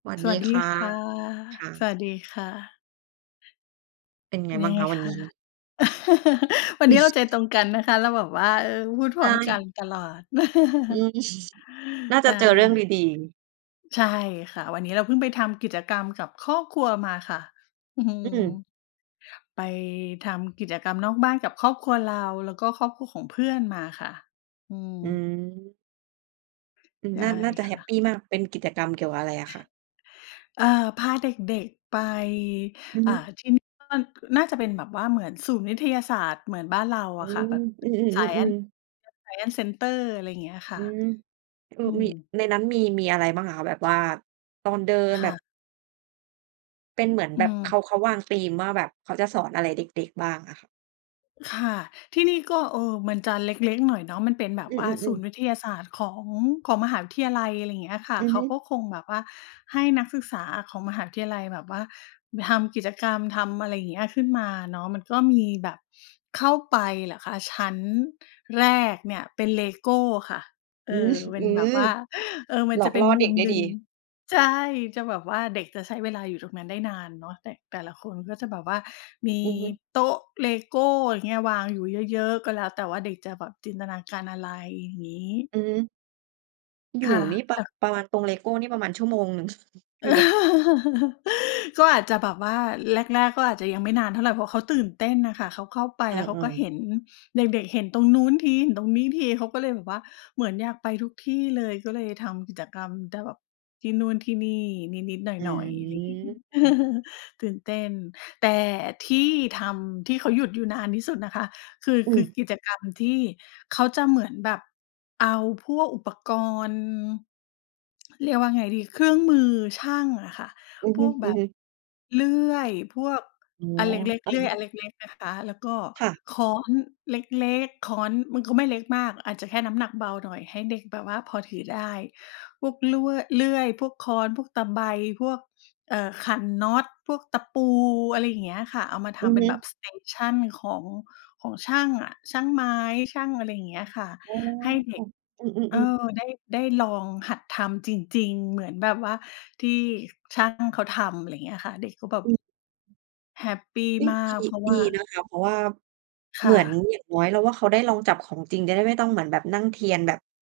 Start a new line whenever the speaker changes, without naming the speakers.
สวัส
ส
ดี
วัสดี
ค่ะ
ค่ะ
ค่
ส
ะ
วัสดีค่ะ
เป็น
เ
ไ
ป็
ง
น
บ
ย
้
ั
าง
งไ
ค
ง
ะวั
ค
นน
ะ?
ี้?
วันนี้เราใจตรงกันนะคะ เราแบบว่า เออ พูดพ
ใ
ร
ช
้อมกั
่
นตลอด
อืม น่า
ใช
จะเจอเรื่องด
่
ี ๆ
ใช่ค่ะ วันนี้เราเพิ่งไปทำกิจกรรมกับครอบครัวมาค่ะ อื
อ
ม
ืม
ไปทำกิจกรรมนอกบ้านกับครอบครัวเรา แล้วก็ครอบครัวของเพื่อนมาค่ะ อื
อื
ม
ม อืม
ใช่
น่า น่าจะ
ค
แฮ
่
ป
ะ
ปีมาก เป็นกิจกรรมเกี่ยวกับอะไรอะคะ?
เอ่อ พาเด็ก ๆ ไป
อือ
อ
ฮ
่า
ึ
ที่นี้ [unintelligible] น่าจะเป็นแบบว่าเหมือนศูนย์วิทยาศาสตร์เหมือนบ้านเรา
อื
อะค่ะ แบ
อ
บ
อือ
Science
ๆ ๆ ๆ
[unintelligible] Science center อะไรเงี้ยค่
อ
ะ
ืม คื
อ
อ
ื
มี
ม
ในนั้นมี มีอะไรบ้างอะคะ? แบบว่า ตอนเดิน
ค
แบ
่
บ
ะ
เป็นเหมือน
อื
แบบเ
ม
ขา เขาวางธีมว่าแบบเขาจะสอนอะไรเด็ก ๆ บ้างอะค่ะ?
ค่ะ ที่นี่ก็ เอ่อ มันจะเล็ก ๆ หน่อยเนาะ มันเป็นแบบ
อื
ว่าศู
อ
นย
ๆ ๆ
์วิทยาศาสตร์ของ ของมหาวิทยาลัย อะไรเงี้ยค่ะ
อื
เ
อ
ข
ฮ
า
ึ
ก็คงแบบว่าให้นักศึกษาอะของมหาวิทยาลัยแบบว่าทำกิจกรรม ทำอะไรเงี้ย ขึ้นมาเนาะ มันก็มีแบบ เข้าไปเหรอคะ ชั้นแรกเนี่ยเป็น Lego ค่ะ เอ
อือ
อ เป็
อ
น
ื
แบบว
ม
่า เออ มั
ห
น
ล
จ
อ
ะ
ก
เป็
ล่
น
อ
ม
เ
ุ
ด็ก
ม
ได้
หน
ด
ึ
ี
่ง ใช่ จะแบบว่าเด็กจะใช้เวลาอยู่ตรงนั้นได้นานเนาะ แต่ แต่ละคนก็จะแบบว่ามี
อือฮึ
โต๊ะ Lego อย่างเงี้ย วางอยู่เยอะ ๆ ก็แล้วแต่ว่า เด็กจะแบบจินตนาการ อะไรอย่างงี้
อือฮึ อยู่
ค่ะ
นี่ ป
แ
ร
ล
ะ
้ว
ประมาณตรง Lego นี่ประมาณชั่วโมงหนึ่ง
เ
ห
อ
รื
อ
อว่า
ก็อาจจะแบบว่าแรก ๆ ก็อาจจะยังไม่นานเท่าไร เพราะเขาตื่นเต้นน่ะค่ะ เขาเข้าไป
เอ
แล้ว เขาก็
อ ๆ
เห็น เด็ก ๆ เห็นตรงนู้นที เห็นตรงนี้ที เขาก็เลยแบบว่า เหมือนอยากไปทุกที่เลย ก็เลยทำกิจกรรมได้แบบ ที่นู่นที่นี่นิด ๆ ห
อ
น่อย ๆ อะไรงี้
ืม
ตื่นเต้น แต่ที่ทำที่เขาหยุดอยู่นานที่สุดนะคะ คือ
อ
ค
ื
ือ
ม
กิจกรรม ที่เขาจะเหมือนแบบเอาพวกอุปกรณ์ เรียกว่าไงดี เครื่องมือช่างอะค่ะ
อือ
พ
ฮึ
วก
อ
แบ
ือ
บ
ฮึ
เลื่อยพวก
อ๋อ
อันเล็ก
เอ
ๆ
อ
เลื่อยอันเล็ก ๆ นะคะ แล้วก็
ค่ะ
ค้อนเล็ก ๆ ค้อนมันก็ไม่เล็กมาก อาจจะแค่น้ำหนักเบาหน่อย ให้เด็กแบบว่าพอถือได้ พวกล่วย เลื่อย พวกค้อน พวกตะไบ พวก เอ่อ ขันน็อต พวกตะปู อะไรเงี้ยค่ะ เอามาท
อือ
ำเป
ฮ
็นแบบ
ึ
Station ของ ของช่างอะ ช่างไม้ ช่าง อะไรเงี้ยค่ะ
อ๋อ
ให้เด็ก
อื
เออ
อ ๆ ๆ
ได้ ได้ลองหัดทำจริง ๆ เหมือนแบบว่า ที่ช่างเขาทำ อะไรเงี้ยค่ะ เด็กก็แบบ
อือ
แฮปปี
เฮ้ย
มา
ดี
กเพราะ
ด
ว
ี
่า
นะคะ เพราะว่า
ค
เห
่
มือน
ะ
อย่างน้อยเราว่า เขาได้ลองจับของจริง จะได้ไม่ต้องเหมือนแบบนั่งเทียนแบบ